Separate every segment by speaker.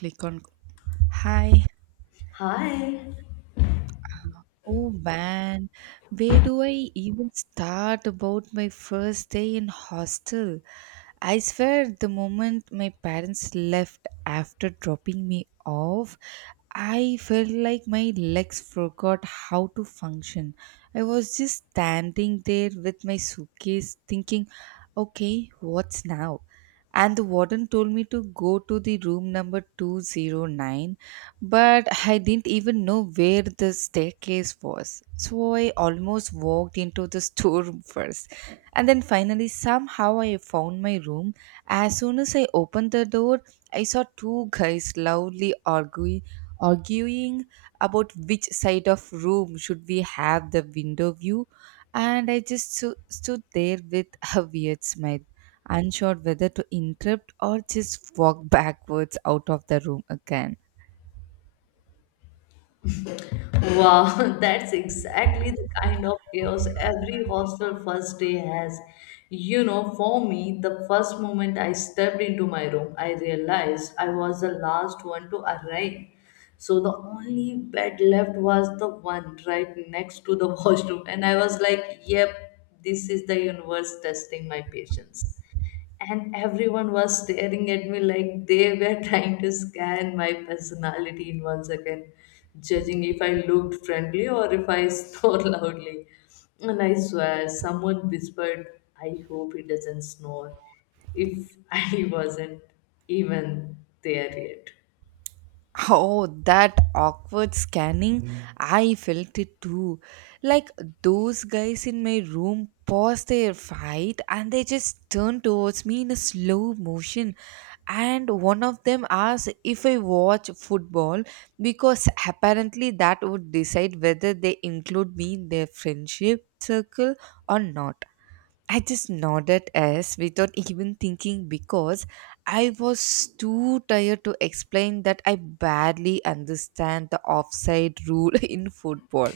Speaker 1: Click on hi
Speaker 2: Hi.
Speaker 1: uh, oh man, where do I even start about my first day in hostel? I swear, the moment my parents left after dropping me off, I felt like my legs forgot how to function. I was just standing there with my suitcase thinking, okay, what's now? And the warden told me to go to the room number 209, but I didn't even know where the staircase was, so I almost walked into the storeroom first. And then finally somehow I found my room. As soon as I opened the door, I saw two guys loudly arguing about which side of room should we have the window view. And I just stood there with a weird smile, unsure whether to interrupt or just walk backwards out of the room again.
Speaker 2: Wow, that's exactly the kind of chaos every hostel first day has. You know, for me, the first moment I stepped into my room, I realized I was the last one to arrive. So the only bed left was the one right next to the washroom. And I was like, yep, this is the universe testing my patience. And everyone was staring at me like they were trying to scan my personality in one second, judging if I looked friendly or if I snore loudly. And I swear, someone whispered, I hope he doesn't snore, if I wasn't even there yet.
Speaker 1: Oh, that awkward scanning. Mm. I felt it too. Like those guys in my room paused their fight and they just turned towards me in a slow motion. And one of them asked if I watch football, because apparently that would decide whether they include me in their friendship circle or not. I just nodded as without even thinking, because I was too tired to explain that I barely understand the offside rule in football.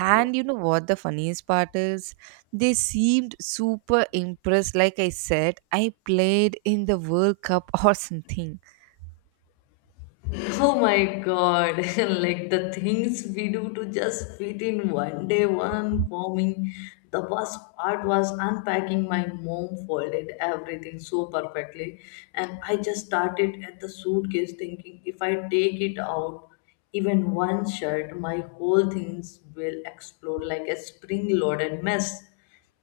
Speaker 1: And you know what the funniest part is? They seemed super impressed, like I said I played in the World Cup or something.
Speaker 2: Oh my God, like the things we do to just fit in one day, one forming. The worst part was unpacking, my mom folded everything so perfectly, and I just started at the suitcase thinking if I take it out, even one shirt, my whole things will explode like a spring loaded mess.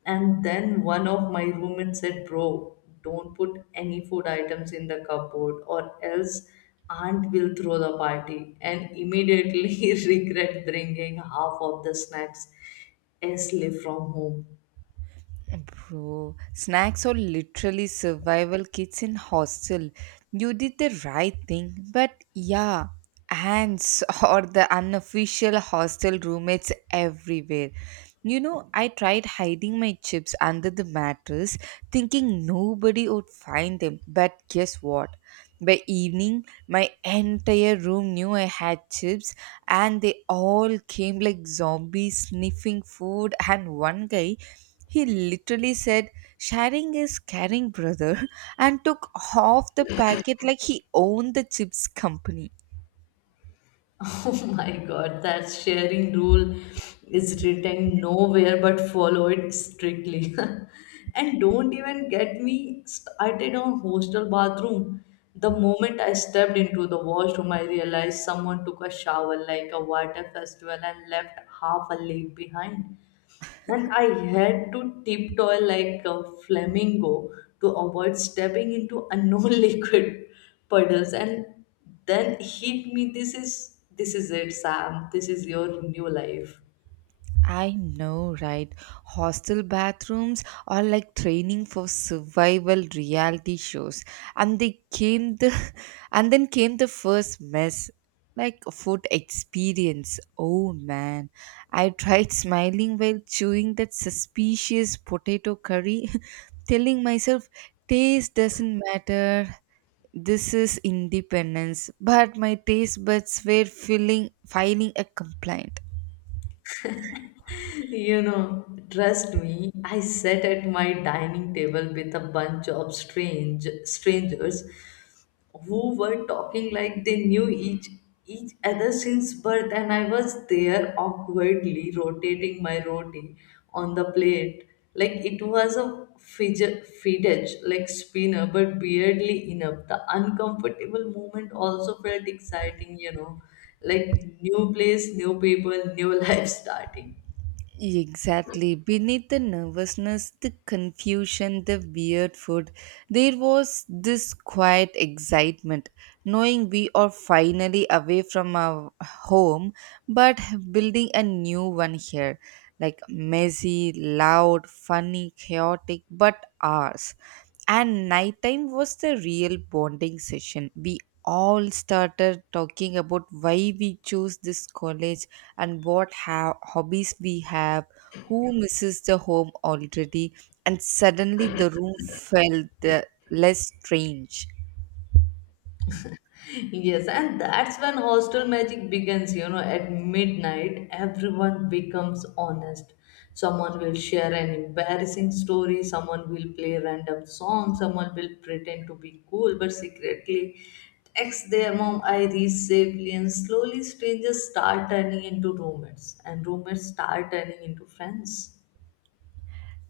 Speaker 2: And then one of my roommates said, Bro, don't put any food items in the cupboard or else aunt will throw the party, and immediately regret bringing half of the snacks Ashley from home.
Speaker 1: Bro, snacks are literally survival kits in hostel. You did the right thing, but yeah, ants or the unofficial hostel roommates everywhere. You know, I tried hiding my chips under the mattress, thinking nobody would find them. But guess what? By evening, my entire room knew I had chips, and they all came like zombies sniffing food. And one guy, he literally said, "Sharing is caring, brother," and took half the packet like he owned the chips company.
Speaker 2: Oh my god, that sharing rule is written nowhere but follow it strictly. And don't even get me started on hostel bathroom. The moment I stepped into the washroom, I realized someone took a shower like a water festival and left half a leg behind. And I had to tiptoe like a flamingo to avoid stepping into unknown liquid puddles. And then hit me. This is it, Sam. This is your new life.
Speaker 1: I know, right? Hostel bathrooms are like training for survival reality shows. And they came the and then came the first mess. Like food experience. Oh man. I tried smiling while chewing that suspicious potato curry, telling myself taste doesn't matter. This is independence. But my taste buds were feeling filing a complaint.
Speaker 2: You know, trust me, I sat at my dining table with a bunch of strangers who were talking like they knew each other since birth, and I was there awkwardly rotating my roti on the plate like it was a fidget like spinner, but weirdly enough the uncomfortable moment also felt exciting, you know, like new place, new people, new life starting.
Speaker 1: Exactly. Beneath the nervousness, the confusion, the weird food, there was this quiet excitement, knowing we are finally away from our home but building a new one here. Like messy, loud, funny, chaotic, but ours. And nighttime was the real bonding session. We all started talking about why we chose this college and what hobbies we have, who misses the home already, and suddenly the room felt less strange.
Speaker 2: Yes, and that's when hostel magic begins. You know, at midnight, everyone becomes honest. Someone will share an embarrassing story, someone will play random songs, someone will pretend to be cool but secretly text their mom I iris safely, and slowly strangers start turning into roommates, and roommates start turning into friends.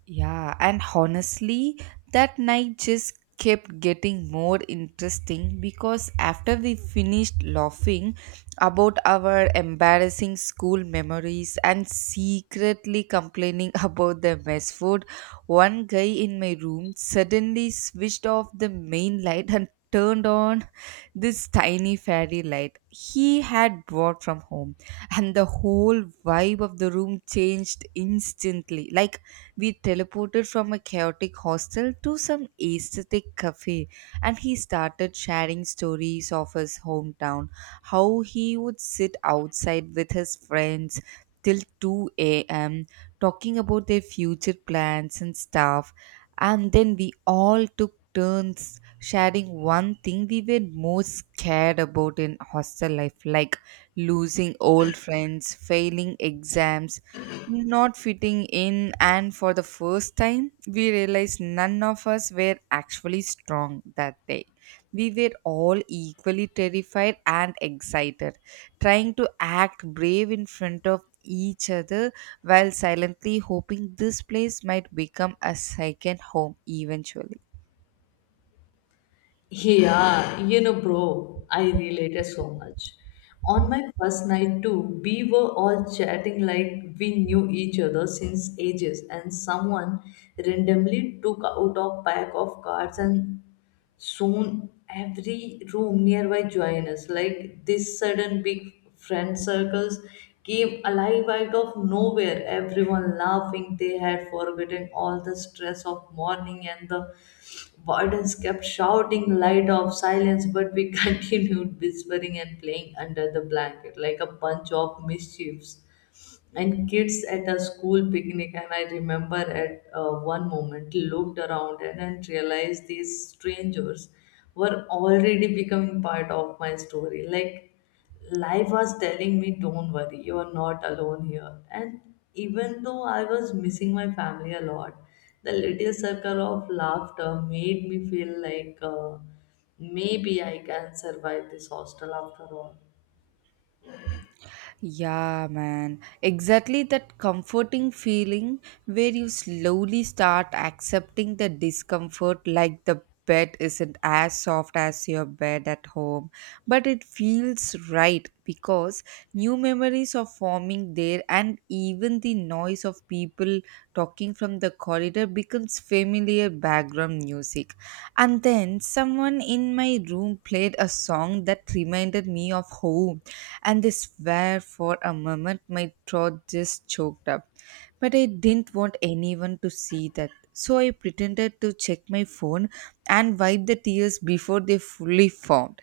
Speaker 1: Yeah, and honestly, that night just kept getting more interesting because after we finished laughing about our embarrassing school memories and secretly complaining about the mess food, one guy in my room suddenly switched off the main light and turned on this tiny fairy light he had brought from home, and the whole vibe of the room changed instantly, like we teleported from a chaotic hostel to some aesthetic cafe. And he started sharing stories of his hometown, how he would sit outside with his friends till 2 a.m., talking about their future plans and stuff. And then we all took turns sharing one thing we were most scared about in hostel life, like losing old friends, failing exams, not fitting in, and for the first time, we realized none of us were actually strong that day. We were all equally terrified and excited, trying to act brave in front of each other while silently hoping this place might become a second home eventually.
Speaker 2: Yeah, you know, bro, I related so much. On my first night too, we were all chatting like we knew each other since ages, and someone randomly took out a pack of cards, and soon, every room nearby joined us. Like this sudden big friend circles came alive out of nowhere. Everyone laughing, they had forgotten all the stress of morning, and the wardens kept shouting light of silence, but we continued whispering and playing under the blanket like a bunch of mischiefs and kids at a school picnic. And I remember at one moment looked around and realized these strangers were already becoming part of my story, like life was telling me, don't worry, you're not alone here. And even though I was missing my family a lot, the little circle of laughter made me feel like maybe I can survive this hostel after all.
Speaker 1: Yeah, man. Exactly that comforting feeling where you slowly start accepting the discomfort, like the bed isn't as soft as your bed at home, but it feels right because new memories are forming there, and even the noise of people talking from the corridor becomes familiar background music. And then someone in my room played a song that reminded me of home, and they swear for a moment my throat just choked up. But I didn't want anyone to see that, so I pretended to check my phone and wipe the tears before they fully formed.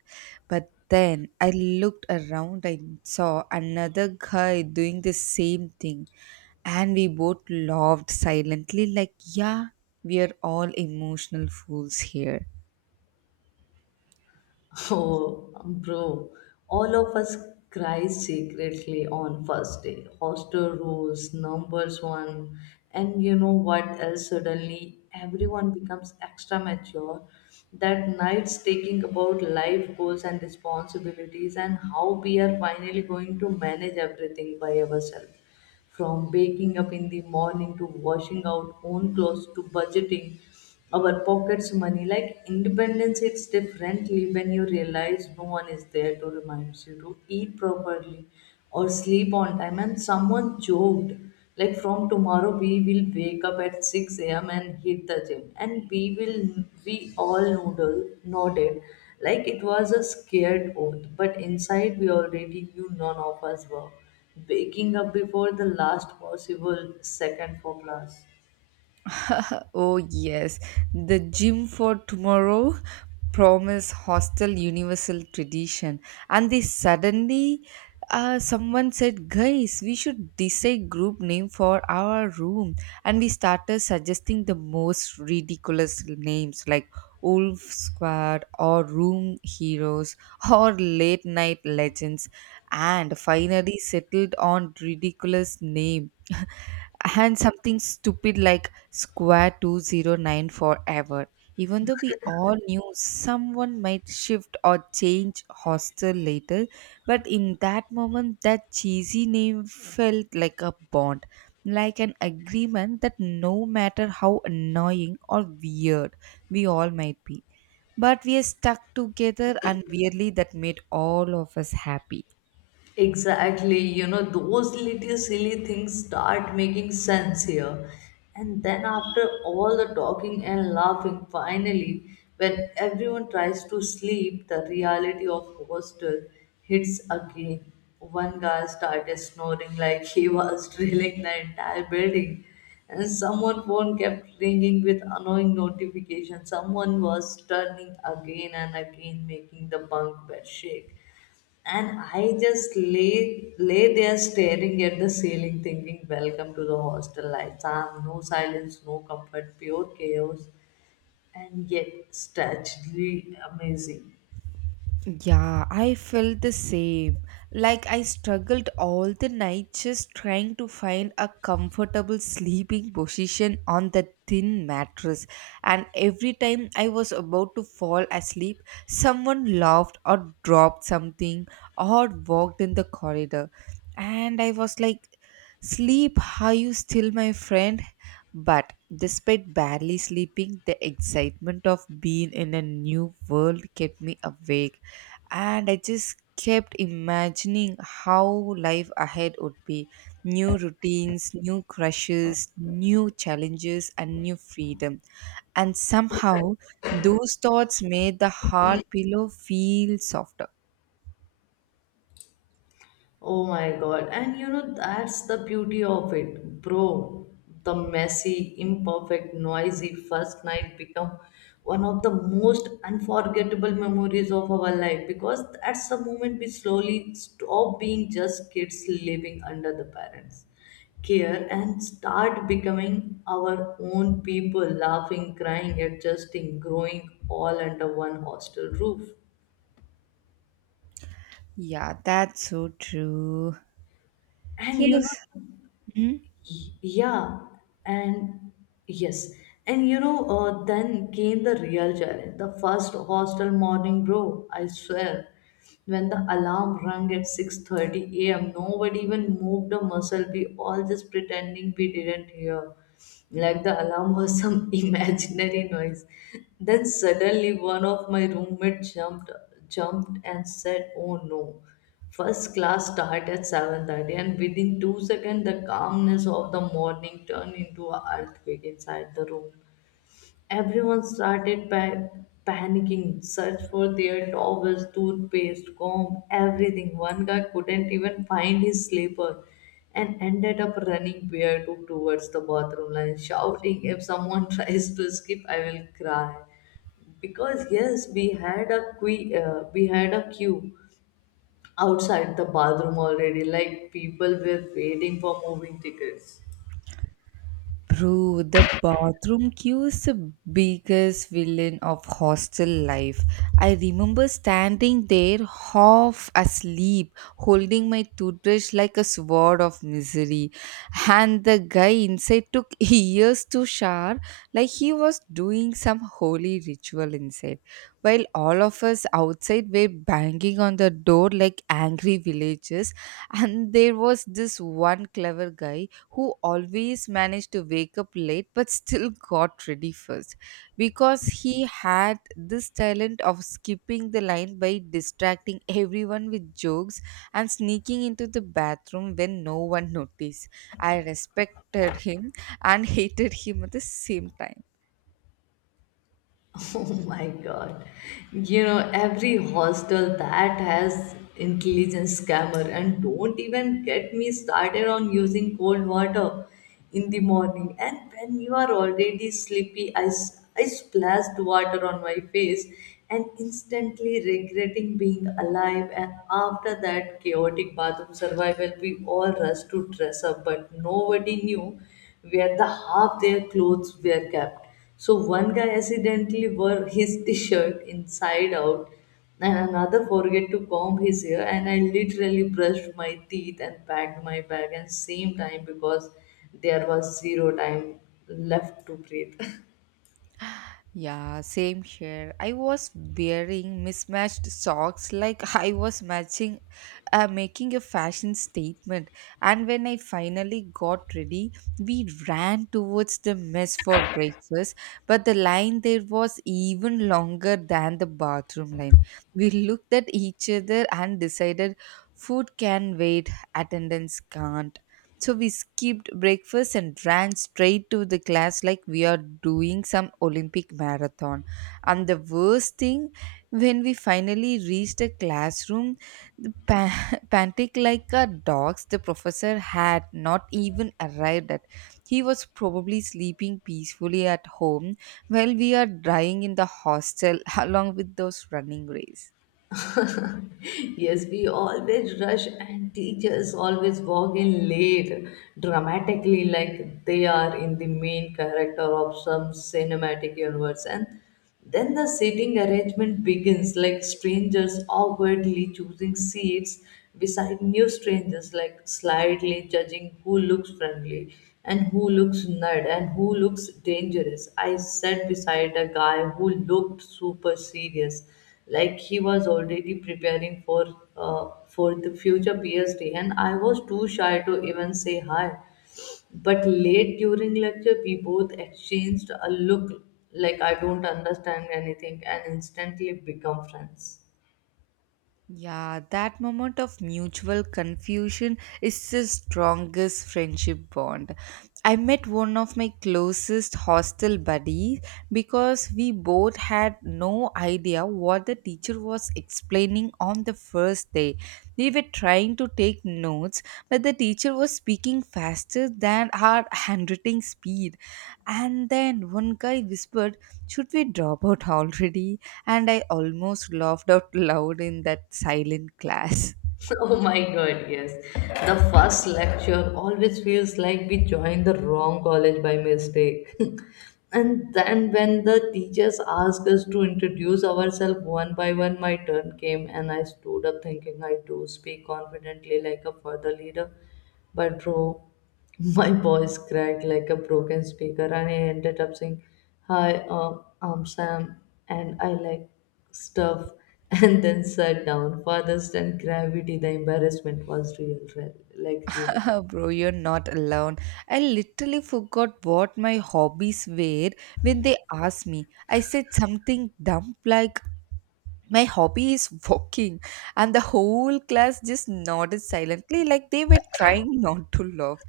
Speaker 1: But then I looked around and saw another guy doing the same thing, and we both laughed silently like, yeah, we are all emotional fools here.
Speaker 2: Oh, bro, all of us cry secretly on first day. Hostel rules, numbers one, and you know what else? Suddenly, everyone becomes extra mature. That night's taking about life goals and responsibilities, and how we are finally going to manage everything by ourselves. From waking up in the morning, to washing out own clothes, to budgeting our pockets money, like independence, it's differently when you realize no one is there to remind you to eat properly or sleep on time. And someone joked, like from tomorrow we will wake up at 6 a.m. and hit the gym, and we all noodle nodded like it was a scared oath, but inside we already knew none of us were waking up before the last possible second for class.
Speaker 1: Oh, yes, the gym for tomorrow promise, hostel universal tradition. And they suddenly, someone said, "Guys, we should decide group name for our room." And we started suggesting the most ridiculous names like Wolf Squad or Room Heroes or Late Night Legends. And finally settled on ridiculous name and something stupid like square 209 forever, even though we all knew someone might shift or change hostel later. But in that moment, that cheesy name felt like a bond, like an agreement that no matter how annoying or weird we all might be, but we are stuck together. And weirdly, that made all of us happy.
Speaker 2: Exactly, you know, those little silly things start making sense here. And then, after all the talking and laughing, finally, when everyone tries to sleep, the reality of hostel hits again. One guy started snoring like he was drilling the entire building, and someone phone kept ringing with annoying notifications. Someone was turning again and again, making the bunk bed shake, and I just lay there staring at the ceiling, thinking, Welcome to the hostel life. Sam, no silence, no comfort, pure chaos, and yet strangely amazing.
Speaker 1: Yeah, I felt the same. Like I struggled all the night just trying to find a comfortable sleeping position on the thin mattress. And every time I was about to fall asleep, someone laughed or dropped something or walked in the corridor. And I was like, "Sleep, are you still my friend?" But despite barely sleeping, the excitement of being in a new world kept me awake, and I just kept imagining how life ahead would be: new routines, new crushes, new challenges, and new freedom. And somehow, those thoughts made the hard pillow feel softer.
Speaker 2: Oh my god. And you know, that's the beauty of it, bro. The messy, imperfect, noisy first night become one of the most unforgettable memories of our life because that's the moment we slowly stop being just kids living under the parents' care and start becoming our own people, laughing, crying, adjusting, growing all under one hostel roof.
Speaker 1: Yeah, that's so true.
Speaker 2: And
Speaker 1: Yes. Hmm?
Speaker 2: yeah, and yes, and then came the real challenge. The first hostel morning, bro. I swear, when the alarm rang at 6:30 a.m., nobody even moved a muscle. We all just pretending we didn't hear, like the alarm was some imaginary noise. Then suddenly, one of my roommate jumped and said, "Oh no!" First class started at 7:30, and within 2 seconds the calmness of the morning turned into an earthquake inside the room. Everyone started panicking, searched for their towels, toothpaste, comb, everything. One guy couldn't even find his slipper and ended up running barefoot towards the bathroom line, shouting, If someone tries to skip, I will cry. Because yes, we had a queue outside the bathroom already, like people were waiting for moving tickets.
Speaker 1: Bro, the bathroom queue is the biggest villain of hostel life. I remember standing there half asleep, holding my toothbrush like a sword of misery. And the guy inside took years to shower, like he was doing some holy ritual inside, while all of us outside were banging on the door like angry villagers. And there was this one clever guy who always managed to wake up late but still got ready first because he had this talent of skipping the line by distracting everyone with jokes and sneaking into the bathroom when no one noticed. I respected him and hated him at the same time.
Speaker 2: Oh my god. You know, every hostel that has intelligence scammer, and don't even get me started on using cold water in the morning. And when you are already sleepy, I splashed water on my face and instantly regretting being alive. And after that chaotic bathroom survival, we all rushed to dress up, but nobody knew where the half their clothes were kept, so one guy accidentally wore his t-shirt inside out, and another forget to comb his hair, and I literally brushed my teeth and packed my bag at same time because there was zero time left to breathe.
Speaker 1: Yeah, same here. I was wearing mismatched socks like I was matching making a fashion statement. And when I finally got ready, we ran towards the mess for breakfast, but the line there was even longer than the bathroom line. We looked at each other and decided food can wait, attendance can't. So we skipped breakfast and ran straight to the class like we are doing some Olympic marathon. And the worst thing, when we finally reached the classroom, the pantic like a dogs, the professor had not even arrived at. He was probably sleeping peacefully at home while we are dying in the hostel along with those running race.
Speaker 2: Yes, we always rush, and teachers always walk in late, dramatically, like they are in the main character of some cinematic universe. And then the seating arrangement begins, like strangers awkwardly choosing seats beside new strangers, like slightly judging who looks friendly and who looks nerd and who looks dangerous. I sat beside a guy who looked super serious, like he was already preparing for the future PhD, and I was too shy to even say hi, but late during lecture we both exchanged a look like I don't understand anything, and instantly become friends.
Speaker 1: Yeah, that moment of mutual confusion is the strongest friendship bond. I met one of my closest hostel buddies because we both had no idea what the teacher was explaining on the first day. We were trying to take notes, but the teacher was speaking faster than our handwriting speed. And then one guy whispered, "Should we drop out already?" And I almost laughed out loud in that silent class.
Speaker 2: Oh my God, yes. The first lecture always feels like we joined the wrong college by mistake. And then when the teachers asked us to introduce ourselves one by one, my turn came and I stood up thinking I do speak confidently like a further leader. But bro, my voice cracked like a broken speaker, and I ended up saying, Hi, I'm Sam, and I like stuff, and then sat down. Farthest than gravity, the embarrassment was real, real like really.
Speaker 1: Bro, you're not alone. I literally forgot what my hobbies were when they asked me. I said something dumb like, "My hobby is walking," and the whole class just nodded silently like they were trying not to laugh.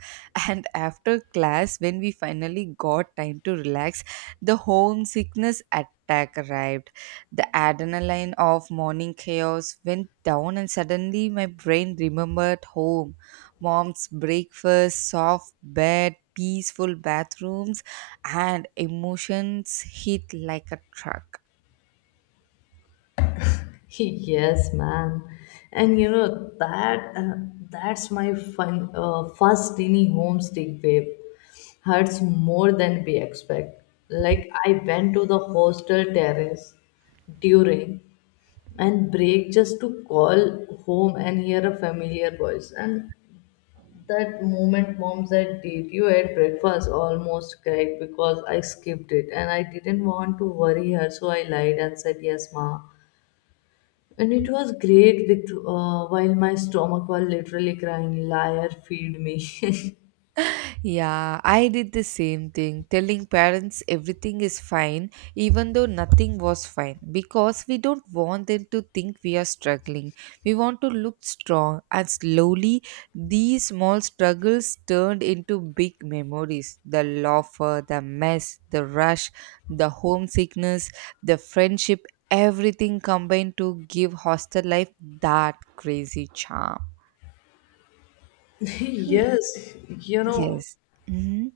Speaker 1: And after class, when we finally got time to relax, the homesickness attack arrived. The adrenaline of morning chaos went down, and suddenly my brain remembered home, mom's breakfast, soft bed, peaceful bathrooms, and emotions hit like a truck.
Speaker 2: Yes, man. And you know that that's my fun first tiny homesick babe. Hurts more than we expect. Like I went to the hostel terrace during and break just to call home and hear a familiar voice. And that moment, mom said, Did you at breakfast? Almost cried because I skipped it and I didn't want to worry her, so I lied and said, Yes, ma. And it was great with while my stomach was literally crying, liar, feed me.
Speaker 1: Yeah, I did the same thing, telling parents everything is fine, even though nothing was fine, because we don't want them to think we are struggling. We want to look strong, and slowly, these small struggles turned into big memories: the laughter, the mess, the rush, the homesickness, the friendship, everything combined to give hostel life that crazy charm. Hmm.
Speaker 2: Yes, you know,
Speaker 1: Yes. Mm-hmm.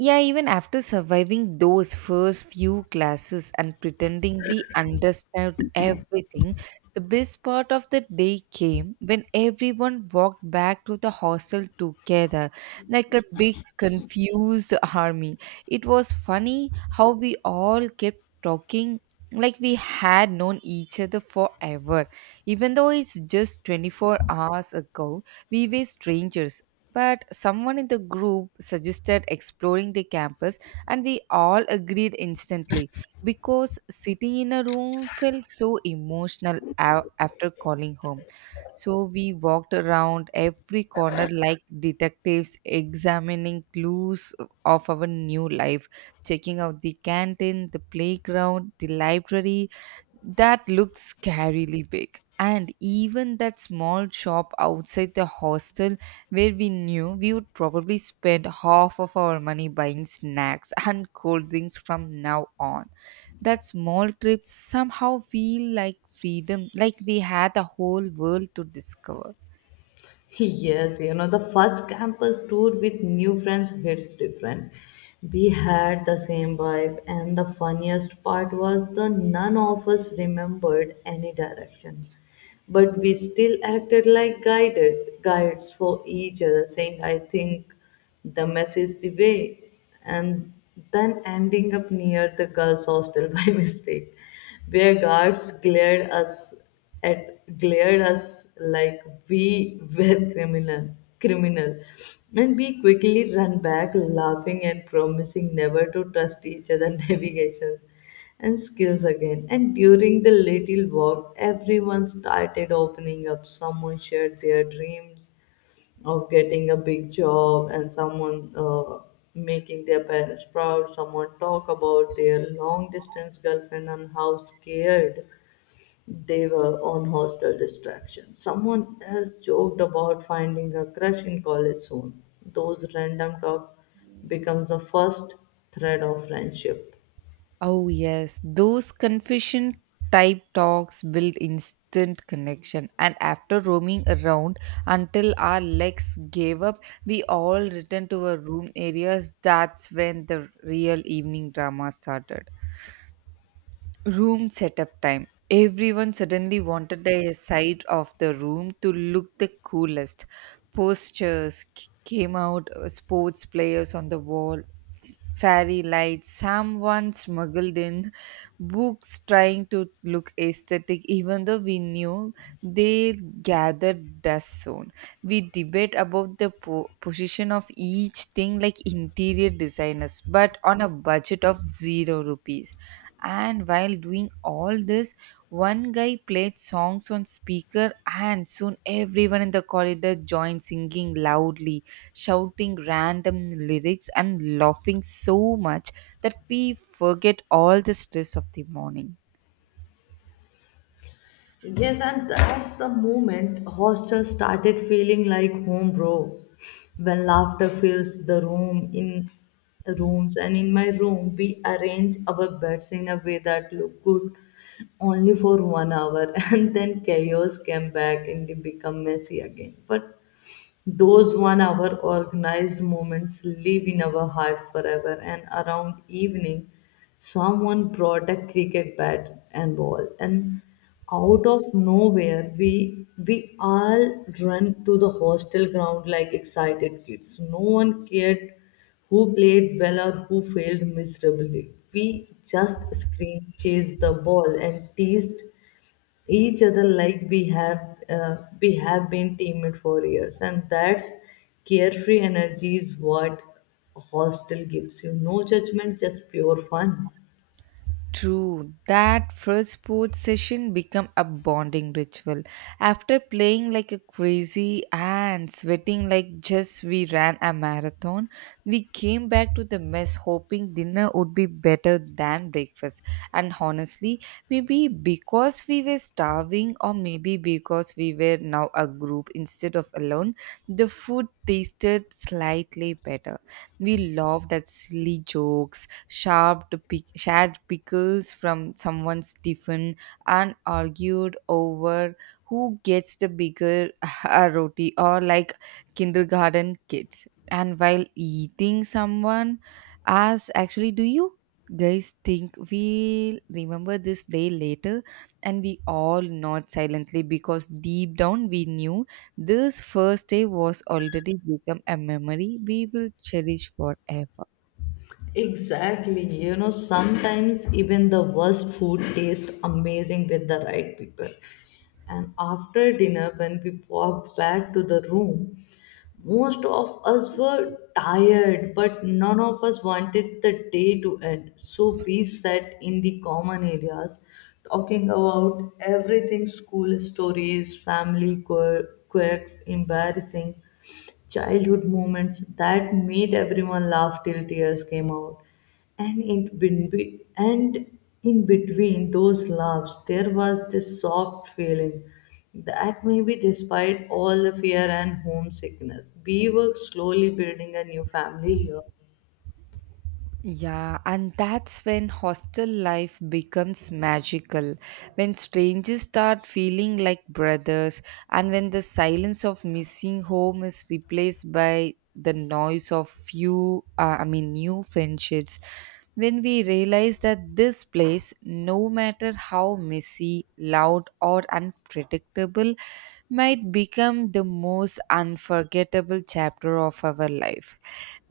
Speaker 1: Yeah, even after surviving those first few classes and pretending we understood everything, the best part of the day came when everyone walked back to the hostel together, like a big confused army. It was funny how we all kept talking like we had known each other forever, even though it's just 24 hours ago we were strangers. But someone in the group suggested exploring the campus, and we all agreed instantly because sitting in a room felt so emotional after calling home. So we walked around every corner like detectives examining clues of our new life, checking out the canteen, the playground, the library, that looked scarily big. And even that small shop outside the hostel where we knew we would probably spend half of our money buying snacks and cold drinks from now on. That small trip somehow feel like freedom, like we had the whole world to discover.
Speaker 2: yes, you know, the first campus tour with new friends hits different. We had the same vibe, and the funniest part was the none of us remembered any direction. But we still acted like guided guides for each other, saying, I think the mess is the way, and then ending up near the girls' hostel by mistake, where guards at glared us like we were criminal, and we quickly ran back laughing and promising never to trust each other navigation and skills again. And during the little walk everyone started opening up, someone shared their dreams of getting a big job, and someone making their parents proud, someone talk about their long distance girlfriend and how scared they were on hostel distraction, someone else joked about finding a crush in college soon. Those random talk becomes the first thread of friendship.
Speaker 1: Oh, yes. Those confession type talks build instant connection. And after roaming around until our legs gave up, we all returned to our room areas. That's when the real evening drama started. Room setup time. Everyone suddenly wanted a side of the room to look the coolest. Posters came out, sports players on the wall, fairy lights, someone smuggled in books trying to look aesthetic, even though we knew they gathered dust soon. We debate about the position of each thing like interior designers, but on a budget of zero rupees. And while doing all this, one guy played songs on speaker, and soon everyone in the corridor joined singing loudly, shouting random lyrics and laughing so much that we forget all the stress of the morning.
Speaker 2: Yes, and that's the moment hostel started feeling like home, bro. When laughter fills the room in rooms, and in my room, we arrange our beds in a way that look good only for one hour, and then chaos came back and they become messy again. But those one hour organized moments live in our heart forever. And around evening, someone brought a cricket bat and ball, and out of nowhere, we all run to the hostel ground like excited kids. No one cared who played well or who failed miserably. We just screamed, chased the ball, and teased each other like we have been teammates for years. And that's carefree energy is what hostel gives you, no judgment, just pure fun.
Speaker 1: True, that first sports session become a bonding ritual. After playing like a crazy and sweating like just we ran a marathon, we came back to the mess hoping dinner would be better than breakfast. And honestly, maybe because we were starving or maybe because we were now a group instead of alone, the food tasted slightly better. We laughed at silly jokes, shared pickles from someone's tiffin, and argued over who gets the bigger roti, or like kindergarten kids. And while eating, someone asked, actually, do you guys think we'll remember this day later? And we all nod silently because deep down we knew this first day was already become a memory we will cherish forever.
Speaker 2: Exactly. You know, sometimes even the worst food tastes amazing with the right people. And after dinner, when we walked back to the room, most of us were tired, but none of us wanted the day to end. So we sat in the common areas talking about everything, school stories, family quirks, embarrassing childhood moments that made everyone laugh till tears came out. And in between those laughs, there was this soft feeling that maybe despite all the fear and homesickness, we were slowly building a new family here.
Speaker 1: Yeah, and that's when hostel life becomes magical. When strangers start feeling like brothers, and when the silence of missing home is replaced by the noise of new friendships. When we realize that this place, no matter how messy, loud, or unpredictable, might become the most unforgettable chapter of our life,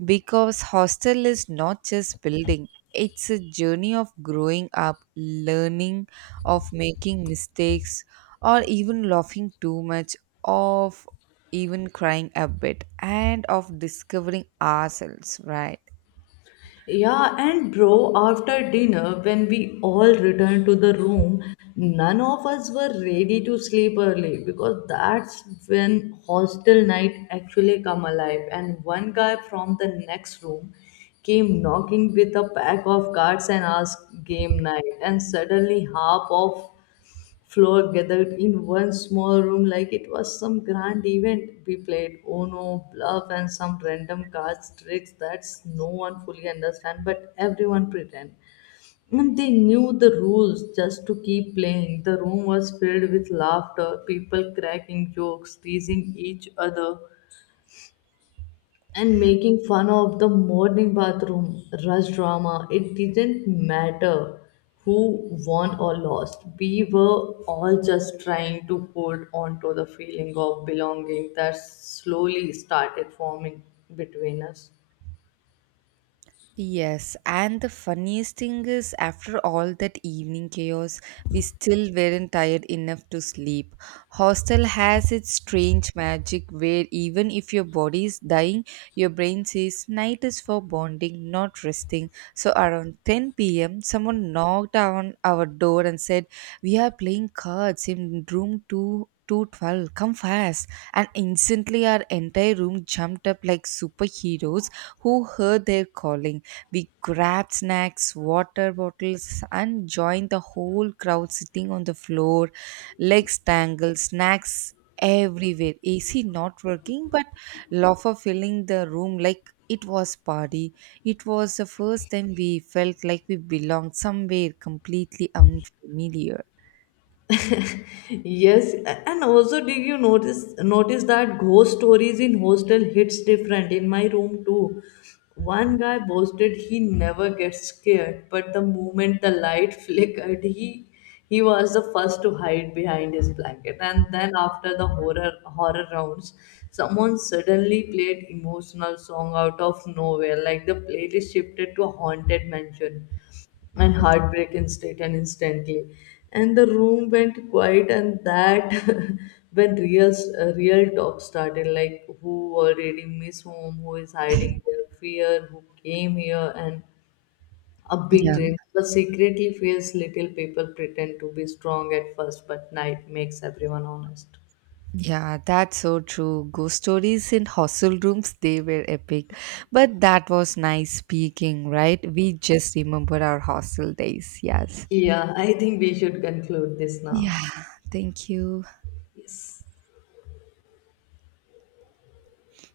Speaker 1: because hostel is not just building, it's a journey of growing up, learning, of making mistakes, or even laughing too much, of even crying a bit, and of discovering ourselves, right?
Speaker 2: Yeah, and bro, after dinner, when we all returned to the room, none of us were ready to sleep early because that's when hostel night actually come alive. And one guy from the next room came knocking with a pack of cards and asked game night. And suddenly half of floor gathered in one small room like it was some grand event. We played Uno, Bluff, and some random cards tricks that no one fully understand, but everyone pretend. And they knew the rules just to keep playing. The room was filled with laughter, people cracking jokes, teasing each other, and making fun of the morning bathroom rush drama. It didn't matter who won or lost. We were all just trying to hold on to the feeling of belonging that slowly started forming between us.
Speaker 1: Yes, and the funniest thing is, after all that evening chaos, we still weren't tired enough to sleep. Hostel has its strange magic where even if your body is dying, your brain says night is for bonding, not resting. So around 10 p.m., someone knocked on our door and said, we are playing cards in room 2. 212, come fast. And instantly our entire room jumped up like superheroes who heard their calling. We grabbed snacks, water bottles, and joined the whole crowd sitting on the floor, legs tangled, snacks everywhere, AC not working, but laughter filling the room like it was party. It was the first time we felt like we belonged somewhere completely unfamiliar.
Speaker 2: Yes, and also did you notice that ghost stories in hostel hits different in my room too. One guy boasted he never gets scared, but the moment the light flickered, he was the first to hide behind his blanket. And then after the horror rounds, someone suddenly played emotional song out of nowhere, like the playlist shifted to a haunted mansion and heartbreak instantly, and the room went quiet, and that when real real talk started, like who already miss home, who is hiding their fear, who came here and a big
Speaker 1: Yeah.
Speaker 2: dream but secretly fears, little people pretend to be strong at first but night makes everyone honest.
Speaker 1: Yeah, that's so true. Ghost stories in hostel rooms, they were epic. But that was nice speaking, right? We just remember our hostel days. Yes.
Speaker 2: Yeah, I think we should conclude this now.
Speaker 1: Yeah. Thank you.